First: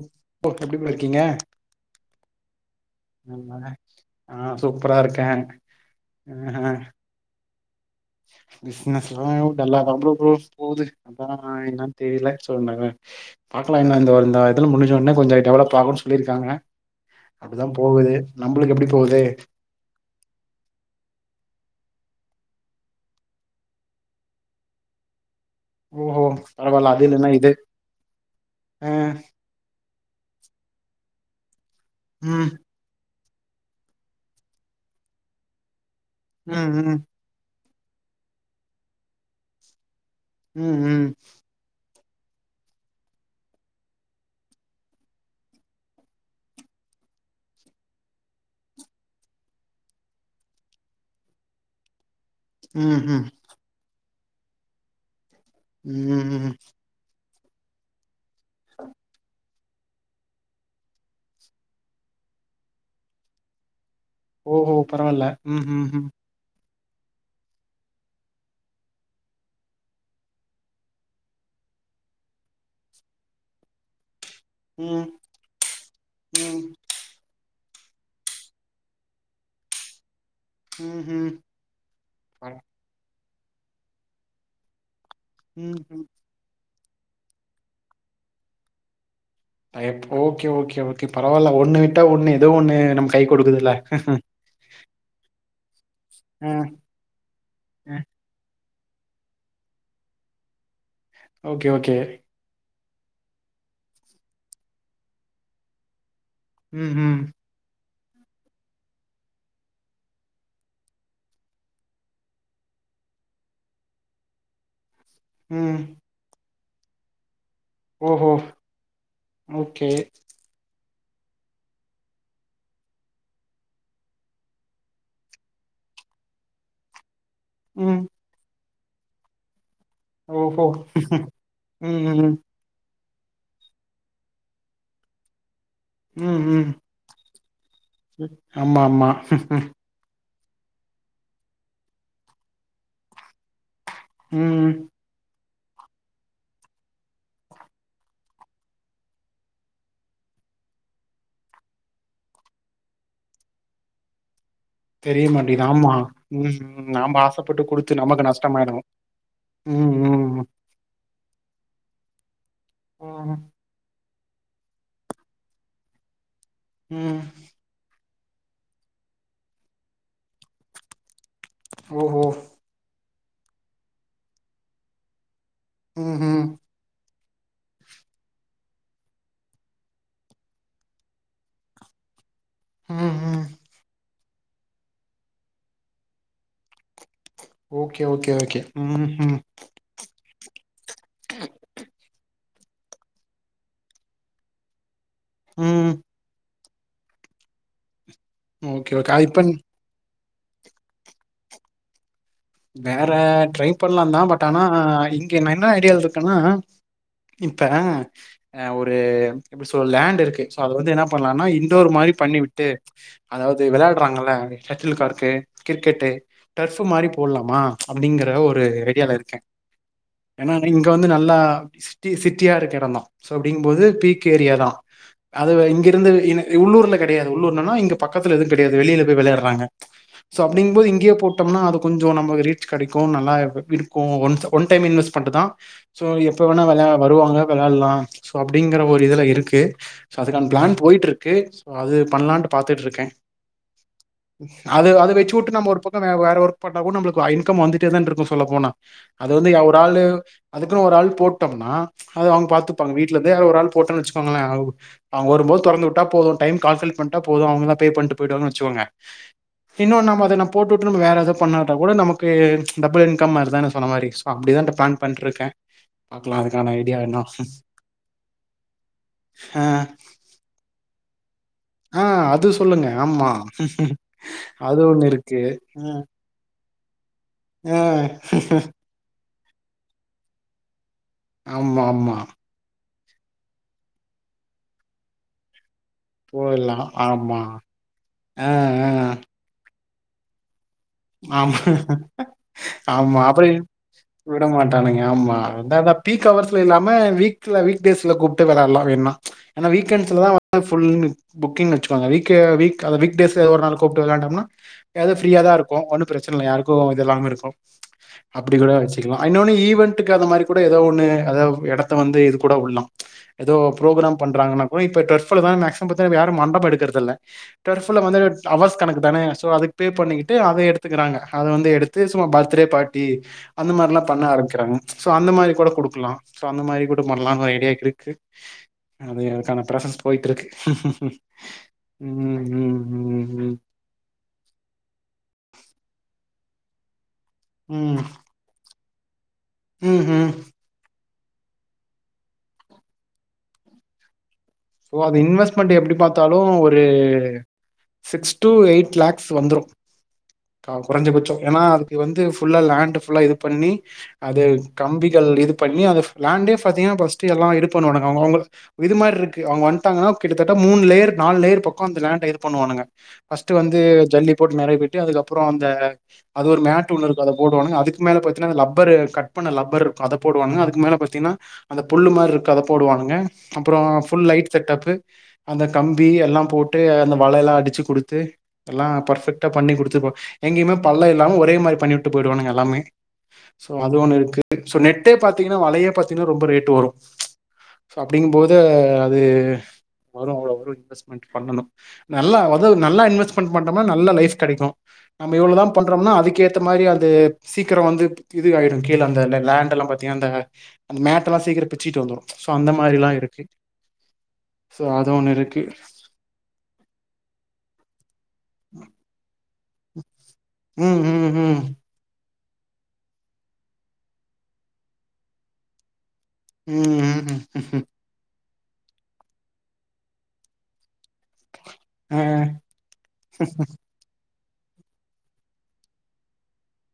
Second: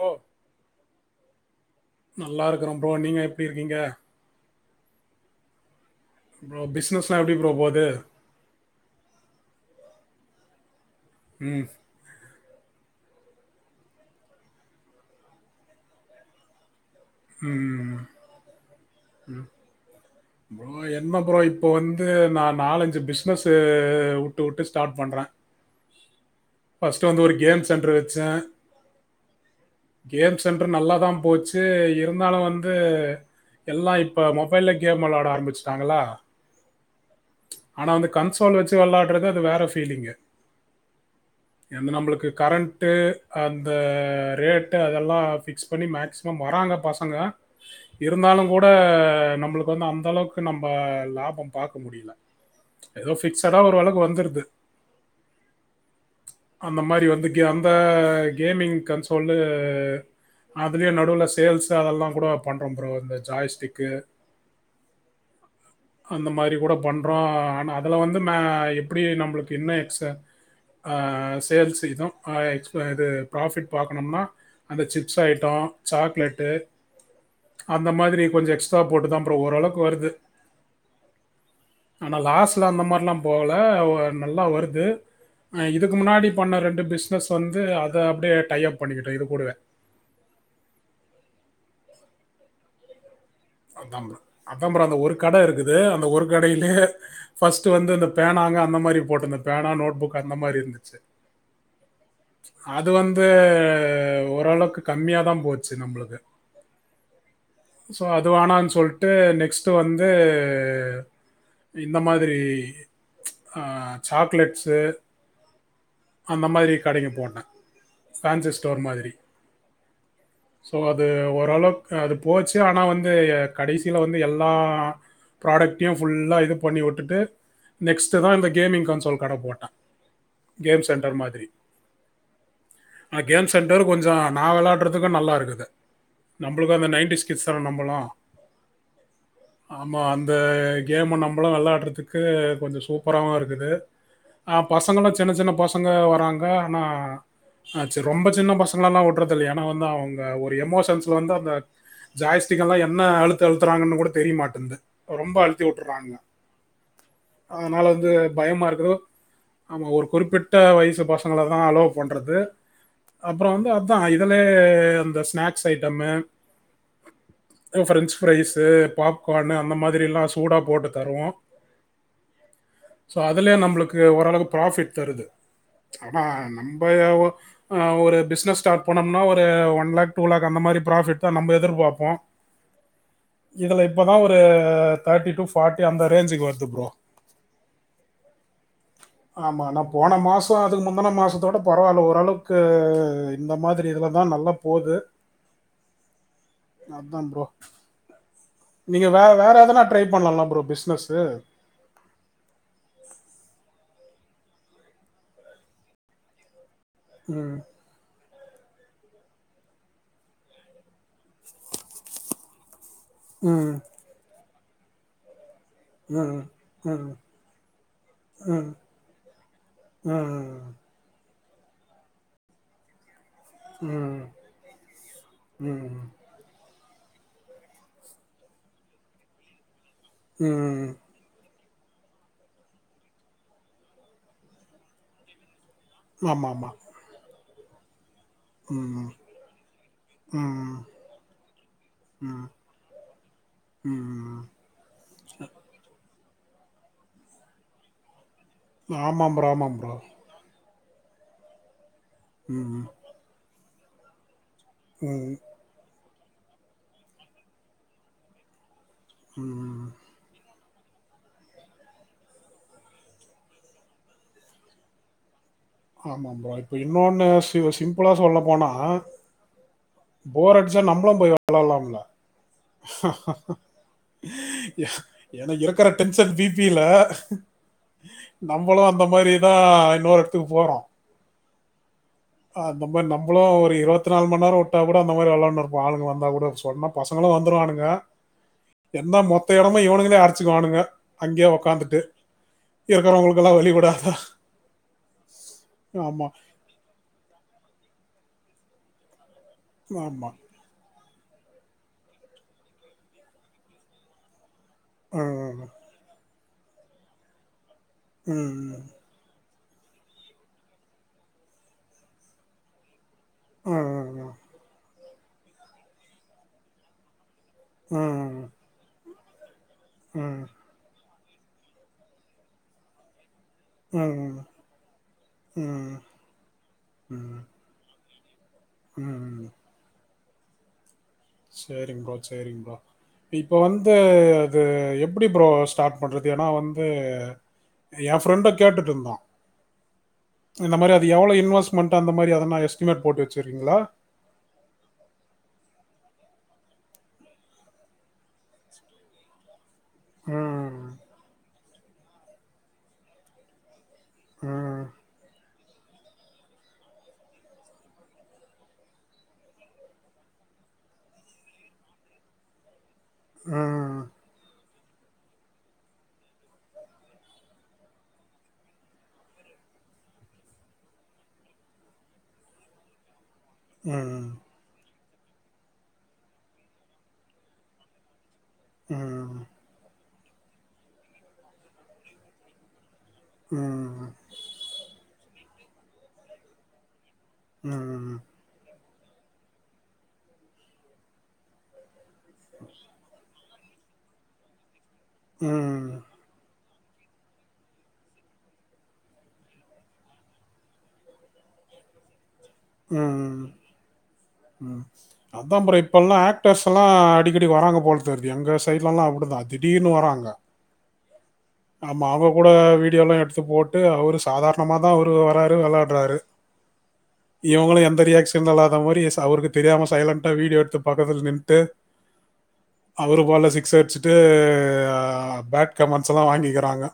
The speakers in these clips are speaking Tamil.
ப்ரோ ஓகே எப்டி ப்ரோ இருக்கீங்க நல்லா இருக்கிறோம் ப்ரோ நீங்க எப்படி ஆமாங்க இருக்கீங்க நா சூப்பரா இருக்கே ப்ரோ ஆஹ பிசினஸ்லா எப்டி ப்ரோ போது பிசினஸ்லா டல்லாதா ப்ரோ போவ் போவுது அதா நா ம் என்ன த்திரீ லாக் சொன்னாங்க பாக்கலா என்னா இந்த இதுல முடிஞ்ச ‌உடனே கொஞ்சொ டெவலப் ஆகூ சொல்லிருக்காங்க அப்டிதா போவுது நம்புளுக்கு எப்பிடி போவுது ப்ரோ என்ன ப்ரோ இப்ப வந்து நா நாலஞ்சு பிஸ்னஸ்ஸு உட்டு உட்டு ஸ்டாட் பண்றோ ஓ ஹோ பரவால்ல அதுல்லனா இது அ கேம்ஸ் செண்ட்ரு நல்லாதா போச்சு இருந்தாலூ ம் வந்து எல்லா இப்ப மொபைல்ல கேம் வெளாட ஆரம்பிச்சுட்டாங்களா ம் ம் ஆனா வந்து கன்சோல் வச்சு வெளாட்றது அது வேற ஃபீலிங்கு ம் ம் எந் நம்புளுக்கு கரண்ட்டு அந்த ரேட்டு அதெல்லா ஃபிக்ஸ் பண்ணி மேக்சிமம் வராங்க பசங்க இருந்தாலுங் கூட அ நம்புளுக்கு வந்து அந்தளவுக்கு நம்ப லாபோ பாக்க முடியில ம் ஏதோ ம் ஃபிக்சடா ஓரளவுக்கு வந்துருத்து ம் ம் அந்த மாரி வந்து கே அந்த கேமிங் கன்சோல்லு அதுலே நடுவல சேல்ஸ்ஸு அதெல்லாங் கூட பண்றோ ப்ரோ அந்த ஜாய்ஸ்டிக்கு ஓஹோ பரவால்ல ம் ம் ம் அந்த மாரி கூட பண்றோ ஆனா அதலா வந்து மே எப்பிடி நம்புளுக்கு என்ன எக்ஸ்ட்டா அ சேல்ஸ் இதூம் அ எக்ஸ் ப இத ப்ராஃபிட் பாக்கனும்னா அந்த ம் சிப்ஸ் ஐட்டோ சாக்லேட்டு அந்த மாதிரி கொஞ்சொ எக்ஸ்ட்ரா போட்டு தா ப்ரோ ஓரளவுக்கு வருது ம் ஹூம் ஆனா லாஸ்ல்ல அந்த மாரிலா போவ்ல வோ நல்லா வருது ம் ம் இதுக்கு முன்னாடி பண்ண ரெண்டு பிஸ்னஸ் வந்து அத அப்டியே டை யப் பண்ணிக்கிட்டது தா இது கூடவே tie up okay okay okay பரவால்ல ஒண்ணு விட்டா ஒண்ணு எதோ ஒண்ணு நம்க் கை கொடுக்குதுல்ல அதா ப்ரோ அந்த ஒரு கட இருக்குது அந்த ஒரு அ, கடைலே ஃபஸ்ட்டு வந்து அ. இந்த பேனாங்க அந்த மாரி போட்டுந்த பேனா நோட் புக் அந்த மாரி இருந்துச்சு ஓகே ஓகே அது வந்து ஓரளவுக்கு கம்மியா தா போச்சு நம்ளுக்கு ம் ம் சோ அது வேனா சொல்ட்டு நெக்ஸ்ட்டு வந்து இந்த மாதிரி ஆ சாக்லேட்ஸு ம் அந்த மாதிரி கடைக்கு போட்டே ஓஹோ! ஃபேன்சி ஸ்டோர் மாதிரி ஓகே. சோ அது ஓரளவுக்கு அது போச்சு ஆனா வந்து கடைசில வந்து எல்லா ப்ராடக்ட்டையு ஃபுல்லா இது பண்ணி விட்டுட்டு ம். நெக்ஸ்ட்டு தா இந்த கேமிங் கன்சோல் கட போட்டே ஓஹோ ம் ம் ஆ கேம் சென்டர் கொஞ்சொ நா வெளாடுறதுக்கு நல்லா இருக்குது ம், ம். நம்ப்ளுக்கு அந்த நை கிட்ஸ் தானே நம்பலா ஆமா ஆமா ஆமா அந்த கேமு நம்பளு வெளாட்றதுக்கு கொஞ்சொ சூப்பராவு இருக்குது ஆ ம். பசங்களு சின்ன சின்ன பசங்க வராங்க ஆனா அ செர் ரொம்ப சின்ன பசங்கள எல்லா வுட்றது இல்ல ஏன்னா வந்து அவுங்க ஒரு எமோஷன்ஸ்ல வந்து அந்த ஜாய்ஸ்டிக் எல்லா என்ன அழுத்து அழுத்துறாங்கன்னு கூட தெரியமாட்டெந்து தெரிய ரொம்ப அழுத்தி மாட்டேங்குது. ஆமா. வுட்டுறாங்க ம், ம். நாம ஆசைப்பட்டு அதுனால குடுத்து வந்து நமக்கு பயமா நஷ்டமாயிடும். இருக்குதோ ஆமா ம், ஒரு ம், குறிப்பிட்ட வயசு பசங்கள தா அலோ பண்றது ம், அப்பறொ வந்து தா இதுலே அந்த ஸ்நாக்ஸ் ஐட்டம்மு ம் அ ஃபிரெஞ்சு ஃப்ரைஸ்சு பாப்கானு அந்த மாதிரி எல்லா சூடா போட்டு தருவோ ஓஹோ சோ அதுலே நம்ப்ளுக்கு ஓரளவுக்கு பராஃபிட் தருது ம், ஆனா ம், நம் இப்ப ஏ ஒ ஒரு பிஸ்னஸ் ஸ்டார்ட் பண்ணனும்னா ஒரு ஒன் லேக் டூ லேக் அந்த மாரி பிராப்ஃபிட் நம்ம எதிர் பாப்போ ம், ம். இதுல இப்ப தா ஒரு தேர்ட்டி டூ ஃபாட்டி அந்த ரேஞ்சுக்கு வருது ப்ரோ ஓகே ஓகே ஓகே ம் ம் ஆமா நா போன மாசொ அதுக்கு முந்துன மாசத்தோட பரவால்ல ஓரளவுக்கு இந்த மாதிரி இதுல தா நல்லா போது ம் அதா ப்ரோ ஓகே, நீங்க ஓகே. வே இப்ப வேற எதனா ட்ரை பண்லால ப்ரோ பிஸ்னஸ்ஸு வேற ட்ரை பண்லா தா பட் ஆனா இங்க நா என்ன ஐடியால இருக்கன்னா ம் இப்ப அ ஒரு எப்டி சொல்ற லேண்ட் இருக்கு சோ அத வந்து என்ன பண்லானா இன்டோர் மாரி பண்ணி விட்டு அதாவது ம் வெளயாட்றாங்கல்ல சட்டில்கார்க்கு கிரிக்கெட்டு் ம் டர்ப்பு மாரி ம் போட்லாம அப்டிங்கிற ஒரு ம் ஐடியால இருக்கே ஏன்னா நீங் இங்க வந்து நல்லா சிட்டி சிட்டியா இருக்க எடந்தா சோ அப்டிங் போது ம் ம் பீக் ஏரியா தா அது ம் இங்கிருந்து இனக் உள்ளூர்ல கெடையாது உள்ளூர்லனா இங்க பக்கத்துல எதுவு கெடையாது வெளில போய் வெளயாட்றாங்க சோ அப்டிங் போது ம் இங்கே போட் பட்டோம்னா அது கொஞ்ச நமக்கு டம்னா அது கொஞ்சோ நமக்கு ரீச் கெடைக்கு நல்லா இருக்கு ஒன்ஸ் ஒன் டைம் இன்வெஸ்மண்டு தா சோ எப்ப ஆமாம் வேணா வெளயா வருவாங்க வெளாட்லா சோ அப்டிங்கிற ஒரு ஆமாம் இதுல இருக்கு சோ அதுக்கான ம் ம் பிளான் போயிட்டு இருக்கு சோ அது ம் பண்ணலான்ட்டு பாத்துட்டு இருக்கே ம் அது அத வெச்சூட்டு நம்ம ஒரு பக்கோ வே வேற ஒர்க் பண்ணா கூட நம்மளுக்கு இன்கம் வந்துட்டே தான் இருக்கு சொல்ல போனா அது ஆமாம் ப்ரோ வந்து எ ஆமாம் ப்ரோ ஒர்றாளு அதுக்குன்னு ஒரு ஆள் போட்டோம்னா அது அவங் ம் பாத்துப்பாங்க வீட்டுல இந்தே யாரோ ஒர் ஆள் போட்டோன் வச்சுக்கோங்களே அவங்க ம் வரும்போது தொறந்து உட்டா போது டைம் கால்குலேட் பண்ட்டா போது அவங்கலா பே பண்ட்டு போய்டுவாங்ன் வச்சுக்கோங்க ம் இன்னு நம்ம அத நா போட்டு உற்று நம்ம வேற எத பண்ணாட்ட கூட நமக்கு டபுள் இன்கம் மார் தான சொன்ன மாரி சோ அப்படிதா இந்த பிளான் பண்டுருக்கே ஆமா ப்ரோ இப்ப இன்னொன்னு சி சிம்பிளா சொல்ல போனா ஆ போர் அட்ச்சா நம்பளு போய் வளலாம்ள ஆ அது சொல்லுங்க ஆமா அது ஒண்ணு இருக்கு எனக்கு இருக்குற ம் டென்ஷன் பீ ப்பீல ஆ நம்பளு அந்த மாரி தா இன்னொர் எடத்துக் போறோ ஆமா ஆமா அந்த மாரி நம்பளு ஒரு இருவத்நால் மண் நேரோ உட்டா கூட அந்த மாரி விளான்னு இருக்போ ஆளுங்க வந் தா கூட போயிட்லா சொன்னா பசங்களு ஆமா வந்துருவானுங்க ஆ ஆ என்ன மொத்த எடமு இவனுங்களே அரிசிச்சுக்குவானுங்க அரிச்சுக்குவானுங்க அங்கேயே ஆமா உக்காந்துட்டு ஆமா அப்படியு இருக்கிறவங்களுக்கெல்லாம் வழி விடாத விட மாட்டானுங்க ஆமா அந்தா பீ ஆமா கவர் வீட்ல இல்லாம வீக்ல வீக்டேஸ்ல கூப்டு விளால்லா வேன்னா வீக்கெண்ட்ஸ்ல ஆமா தா ஃபுல் புக்கிங் வச்சுகோங்க வீக்க வீக் வீக் டேஸ் எத ஒரு நாள் கூப்ட்டு விளாண்டம்னா எது ஃப்ரீயா தா இருக்கு ஒன்னு பிரச்சன இல்ல யாருக்கு எது இல்லாமே இருக்கு ம் அப்படி கூட ம் வச்சு க்கலா இன்னொன்னு ஈவென்டுக்கு அந்த மாரி கூட எதோ ஒண்ணு அதாவ் எடத்த வந்து இது கூட உல்லா எதோ ம் ப்ரோக்ராம் ம் பண்றாங்கன்னா கூட இப்ப ட்ரெஃபுலதா மேக்சிமம் பாத்தா இப்ப யாரு மண்டப எடுக்கற்து இல்ல ட்டெஃப்புல வந்து ம் அவர்ஸ் கணக்கு தானே சோ அதுக் பே பண்ணிகிட்டு அத எடுத் துக்கறாங்க அத வந்து எடுத்து சும்மா பர்த்டே பார்ட்டி அந்த ம் மாரிலா பண்ண ம் ஆரம்பிக்கிறாங் ஸோ அந்த மாரி கூட குடுக்கலா சோ அந்த மாரி கூட ம் பண்லான் ஒரு ஐடியா இருக்கு அது ம் எனக்கான பிராசஸ் போயிட்ருக் சேரிங் ப்ரோ சேரிங் ப்ரோ ம் இப்ப வந்து அது எப்படி ப்ரோ ஸ்டார்ட் பண்றது ஏன்னா வந்து ம் எ ஃப்ரெண்ட கேட்டுட்ருந்தோ ம் ம் இந்த மாரி அது எவ்ளோ இன்வஸ்ட்மண்ட் அந்த மாரி எதனா எஸ்டிமேட் போட் வச்சிருக்கீங்களா ஸோ அது இன்வெஸ்ட்மெண்ட் எப்படி பாத்தாலு ஒரு சிக்ஸ் டு எயிட் லேக்ஸ் வந்துரு அ ம் கொறஞ்ச பட்சோ ஏன்னா அதுக்கு வந்து ஃபுல்லா லேண்ட்டு ஃபுல்லா இது பண்ணி அது ம் கம்பிகள் இதுக் பண்ணி அதஃப் லேண்டே ஃபாத்தீங்கனா பஸ்ட்டு எல்லா இது பண்ணுவானுங்கோ அவங்க அவங்க இது மார் இருக் கு அவங்க வந்ட்டாங்கன்னா கிட்டத்தட்ட மூன் லேயர் நால்லேயர் பக்கோ அந்த லேண்ட இது பண்ணுவானுங்க பஸ்ட்டு வந்து ம் ஜல்லி போட் நெறைய கட்டி அதுக்கப்புறோ அந்த அது ஒரு மேட்டு ஒன்னு இருக்கு அத போடுவானுங்க அதுக்கு மேல பாத்தீன்னா அது லப்பரு கட் பண்ண லப்பர் இருக்கு அத போடுவாங்க அதுக்கு மேல பாத்தீன்னா அந்த புல்லு மார்ருக்க அத போடுவானுங்க அப்புறோ ம் செட்டப்பு அந்த கம்பி எல்லாம் போட்டு அந்த வள எல்லா அடிச்சு குடுத்து எல்லா ம் பர்ஃபெக்டா பண்ணி குடுத்து போ எங்கிம்மே பல்ல இல்லாம் ஒரே மாரி பண்ணி உட்டு போயிடுவானுங்க எல்லாமே சோ அது ம் ஒன்னு இருக்கு சோ நெட்டே பாத்தீங்கன்னா வலையே பாத்தீங்கன்னா ரொம்ப ரேட்டு வரு சோ ம் அப்டிங்ம் போது அது வரு இன்வெஸ்ட் மென்ட் பண்ணனு நல்லா அத நல்லா இன்வெஸ்ட்மெண்ட் பண்டோம்னா நல்ல லைஃப் கெடைக்கு நம்ம இவ்ளோதா பண்றோம்னா அதுக்கேத் த மாரி அது சீக்கிறோ வந்து இது ஆயிடு கீழ அந்த லேண்ட் எல்லா பாத்தீனா அந்த அந்த மேட்டுலா சீக்கிரம் பிச்சிட்டு வந்துரும் சோ அந்த ம் மாரில்லாம் இருக்கு ம் சோ ம் அது ஒண்ணு இருக்கு அதான் ப்ரோ இப்பெல்லாம் ஆக் டர்ஸ் எல்லா அடிக்கடி வராங்க போல தெருது எங்க சைட் எல்லா அப்டிதா திடீர்னு வராங்க ம் ம் ம் ஆமா அவுங்க கூட வீடியோலா எடுத்து போட்டு அவரு சாதாரணமாதா அவரு வறாரு வெளயாட்றாரு ம் ம் ம் ம் இவங்களும் எந்த ரியாக்க்ஷன் இல்லாத மாரி ச அவருக்கு தெரியாம சைலண்ட்டா வீடியோ எடுத்து பக்கத்துல நின்ட்டு ஆ அவரே பால்ல சிக்ஸ் அடிச்சிட்டு ஆ பேட் கமன்ஸ்ல்லா வாங்கிக்கிறாங்க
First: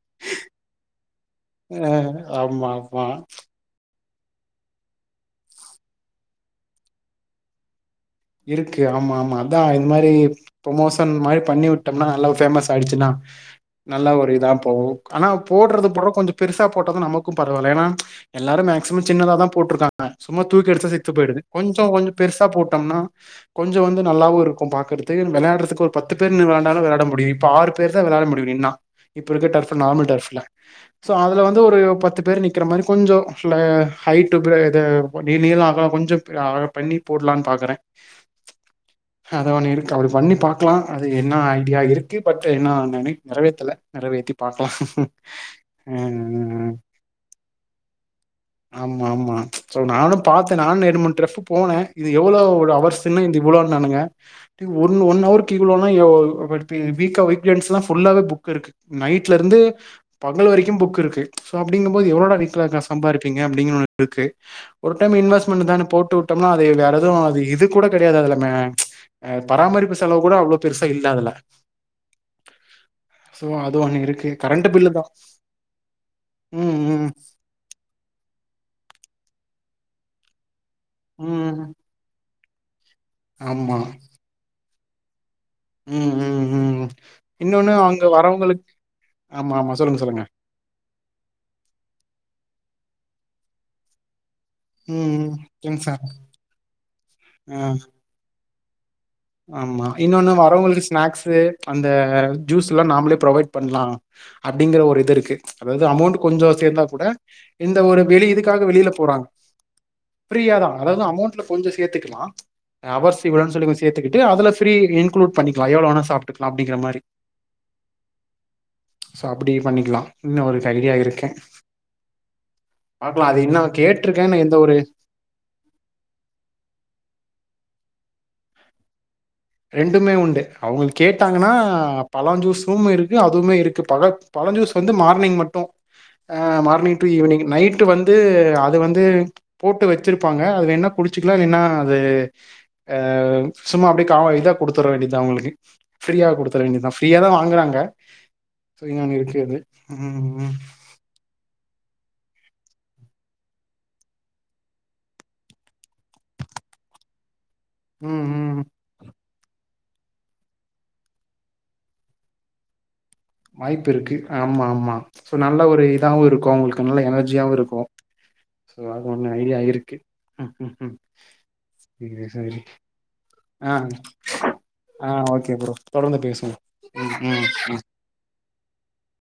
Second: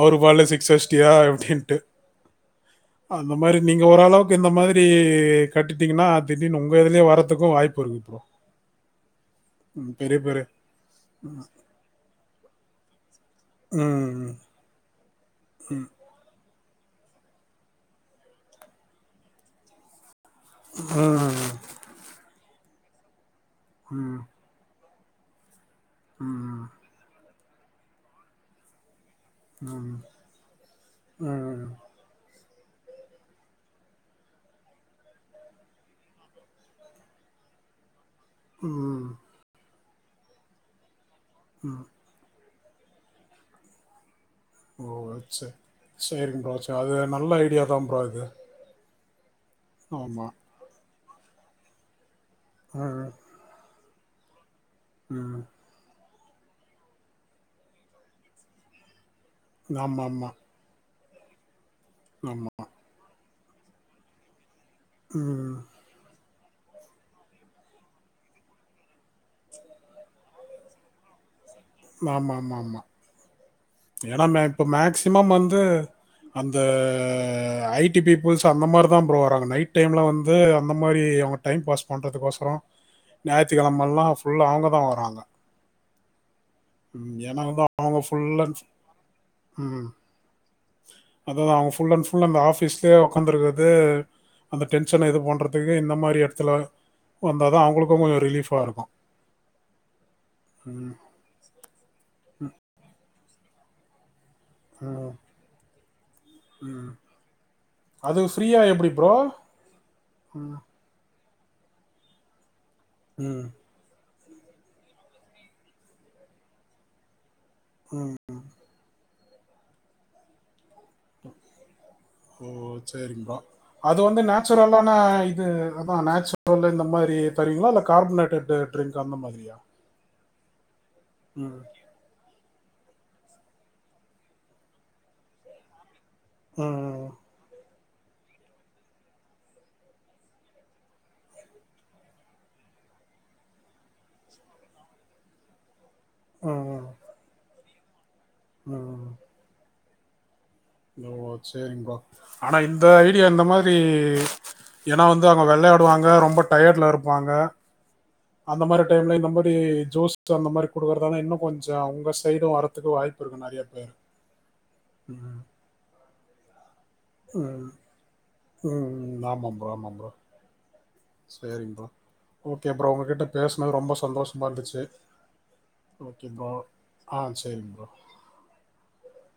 அவரு பாலே சிகஸ் அஸ்டியா அப்டின்ட்டு ஆ. ஆமா ஆமா அந்த மாரி நீங்க ஓரளவுக்கு இந்த மாதிரி கட்டுட்டீங்கன்னா திடீர்னு உங்க இதுலயே வரதுக்கும் வாய்ப்பு இருக்கு ப்ரோ இருக்கு ஆமா ஆமா அதா இந்த ம் மாரி பெரிய பெரிய புரோமோசன் மாரி பண்ணி விட்டோம்னா நல்லா பேமஸ் ஆயிடுச்சின்னா நல்லா ஒரு ம் இதா போவும் ஆனா போடறது போடறோ கொஞ்சம் பெருசா போட்டாதா நமக்கும் பரவாயில்ல ஏனா எல்லாரும் மேக்ஸிமம் சின்னதா தா போட்டுருக்காங் ஆ சும்மா தூக்கி அடிச்சா சிக்ஸு போயிடுது ம் கொஞ்சம் கொஞ்சம் பெருசா போட்டம்னா கொஞ்சம் வந்து ம் நல்லாவும் இருக்கும் பாக்கறதுக்கு வெளையாடறதுக்கு ஒரு பத்து பேர் நின்னு ம் வெளாண்டாலும் வெளாட முடியும் இப்ப ஆறு பேர் தா வெளாட முடியும் நின்னா இப்ப இருக்க டஃபு நார்மல் டஃப் இல்ல சோ அதுல வந்து ம் ஒரு பத்து பேர் நிக் கிற மாரி கொஞ்சம் லை ஹைட்டு் ஃபுல இது நீ நீளம் அகலம் கொஞ்சம் அகல பண்ணி போடலான் பாக்கறன் ம் அது ஒண்ணு இருக்கு அப்டி பண்ணி பாக்கலா அது என்ன ஐடியா இருக் கு பட்டு இன்னும் நெனக் நெறவேத்தல நெறவேத்தி பாக்கலாம் ஓ சரி ம் சரிங்க ம் ப்ரோ ம் சரி அது நல்ல ஐடியா தான் ப்ரோ இது ஆமா ஆமா சோ நானும் ஆமா பாத்தன் நானும் ரண்டு மூணு டிரஃபு போன இது எவ்ளோ ஒரு ஹவர்ஸ் ம் சின்ன இந்தி இவ்ளோன்னானுங்க டி ஒரு ஒன் ம் ஹவருக்கு இவ்ளோனா எவ் வர்ப்பி வீக்கா வீக்கெண்ட்ஸ்லா ஃபுல்லாவே புக் இருக்கு நைட்ல இருந்து ஆமா ஆமா பகல் வரைக்கும் புக் இருக்கு சோ அப்டிங்கபோது எவ்ளோடா ஆமா வீட்ல காஸ் சம்பாரிக்கிறீங்க அப்டின்னு ஒன்னு இருக்கு ஒரு டைம் ம் இன்வெஸ்ட்மென்ட்டு தான போட்டு உட்டம்னா அது வேற எதுவும் அது இது கூட கெடையாது அதுல மே பராமரிப்பு செலவு கூட அவ்ளோ பெருசா இல்ல அதுல ஆமா ஆமா ஆமா சோ அது ஒண்ணு ஏனா இருக்கு ம இப்ப கரண்ட் பில்லு தா மேக்சிமம் வந்து அந்த ம் ம் ஐ டி பீப்புல்ஸ் அந்த மாரி தா ப்ரோ வராங்க நைட் டைம்ல வந்து அந்த மாரி அவுங்க ம் டைம் பாஸ் பண்றதுக்கொசரம் ஆமா ஞாயித்துக்கெழமல்லாம் ஃபுல்லா அவுங்க தா வராங்க ம் ம் ம் ஏன்னா வந்து இன்னொன்னு அவங்க அங்க ஃபுல் அண்ட் வரவங்களுக் ஆமா ஆமா சொல்லுங்க சொல்லுங்க அததா அவுங்க ஃபுல் அண்ட் ஃபுல் அந்த ஆஃபீஸ்லே உக்காந்துருக்கிறது அந்த டென்ஷன ம் இது ம் பண்றதுக்கு இல்லைங்க இந்த சார் மாரி எடத்துல ஆ வந்தாதா அவுங்களுக்கும் கொஞ்சம் ரிலீஃபா இருக்கும் ஆமா இன்னொன்னு வரவங்களுக்கு ஸ்நாக்ஸு அந்த ஜூஸ்லா நாமளே ப்ரொவைட் பண்ணலாம் அப்டிங்கிற ஒரு இது ம் இருக்கு அதாவது அமௌண்ட் கொஞ்சம் சேந்தா கூட இந்த ஒரு அது வெளி இதுக்காக ஃப்ரீயாக எப்படி வெளியில ப்ரோ போறாங்க ஃபிரியாதா அதாவது அமௌண்ட்ல கொஞ்சம் சேத்துக்கிலா அவர்ஸ் ம் இவ்ளோன் சொல்லி சேத்துக்கிட்டு அதுல ஃபிரி இன்குளூட் பண்ணிக்கிலா எவ்ளோ வேணா சாப்ட்டுக்கலாம் அப்டிங்கிற மாரி ம் ம் சோ அப்டி பண்ணிக்கலா இன்னும் ஒரு ஐடியா இருக் கு ஓ சேரிங் பாக்கலாம். ப்ரோ அது இன்னும் அது வந்து கேட்டிருக்கேன். நான், எந்த ஒரு நேச்சுரலான இது அதா நேச்சுரல்ல இந்த மாரி தரிங்களா இல்ல கார்பனேட்டட் டி டிரிங்க் அந்த மாதிரியா ரெண்டுமே உண்டு அவுங்களுக் கேட்டாங்கன்னா ம் பழஞ் ஜூஸும் இருக்கு அதுவுமே இருக்கு பழ பழஞ் ஜூஸ் வந்து மார்னிங் மட்டும் ஆ மார்னிங் டு ம் ஈவினிங் நைட்டு வந்து அது வந்து போட்டு வச்சிருப்பாங்க அது வேனா குடிச்சுக்லா இல்லின்னா அது அ சும்மா அப்டே தா இதா குடுத்துர வேண்டிதா அவங்களுக்கு ப்ரீயா குடுத்துற ம் வேண்டிதா ஃப்ரீயா தா வாங்குறாங்க ஃப்ரீயா ம் ஒன் இருக்கு அது ம் ம் ஓ செரிங்ப்பா ஆனா இந்த ஐடியா இந்த மாரி ஏனா வந்து அவங்க வெளாடுவாங்க ரொம்ப டயர்ட்ல இருப்பாங்க ம் ம் அந்த மாரி டைம்ல இந்த மாரி ஜோஸ்ட் அந்த மாரி குடுக்கறதானே இன்னு கொஞ்சோ உங்க சைடு வரத்துக்கு வாய்ப் வாய்ப்பு இருக்கு ஆமா ஆமா சோ நல்ல ஒரு இதாவு இருக்கு உங்ளுக்கு நல்ல எனர்ஜியாவு ம் இருக்கு ம் ஆமா ப்ரோ ஆமா ப்ரோ ம். ம். ம். சேரி ப்ரோ சரி, சரி. ஓகே ப்ரோ உங்ககிட்ட ஆ பேசினது ரொம்ப சந்தோஷமா இருந்துச்சு ஆ ஓகே ப்ரோ தொடர்ந்து ஓகே ப்ரோ பேசுவோ ம் ஆ ம் சரிங்க ம் ப்ரோ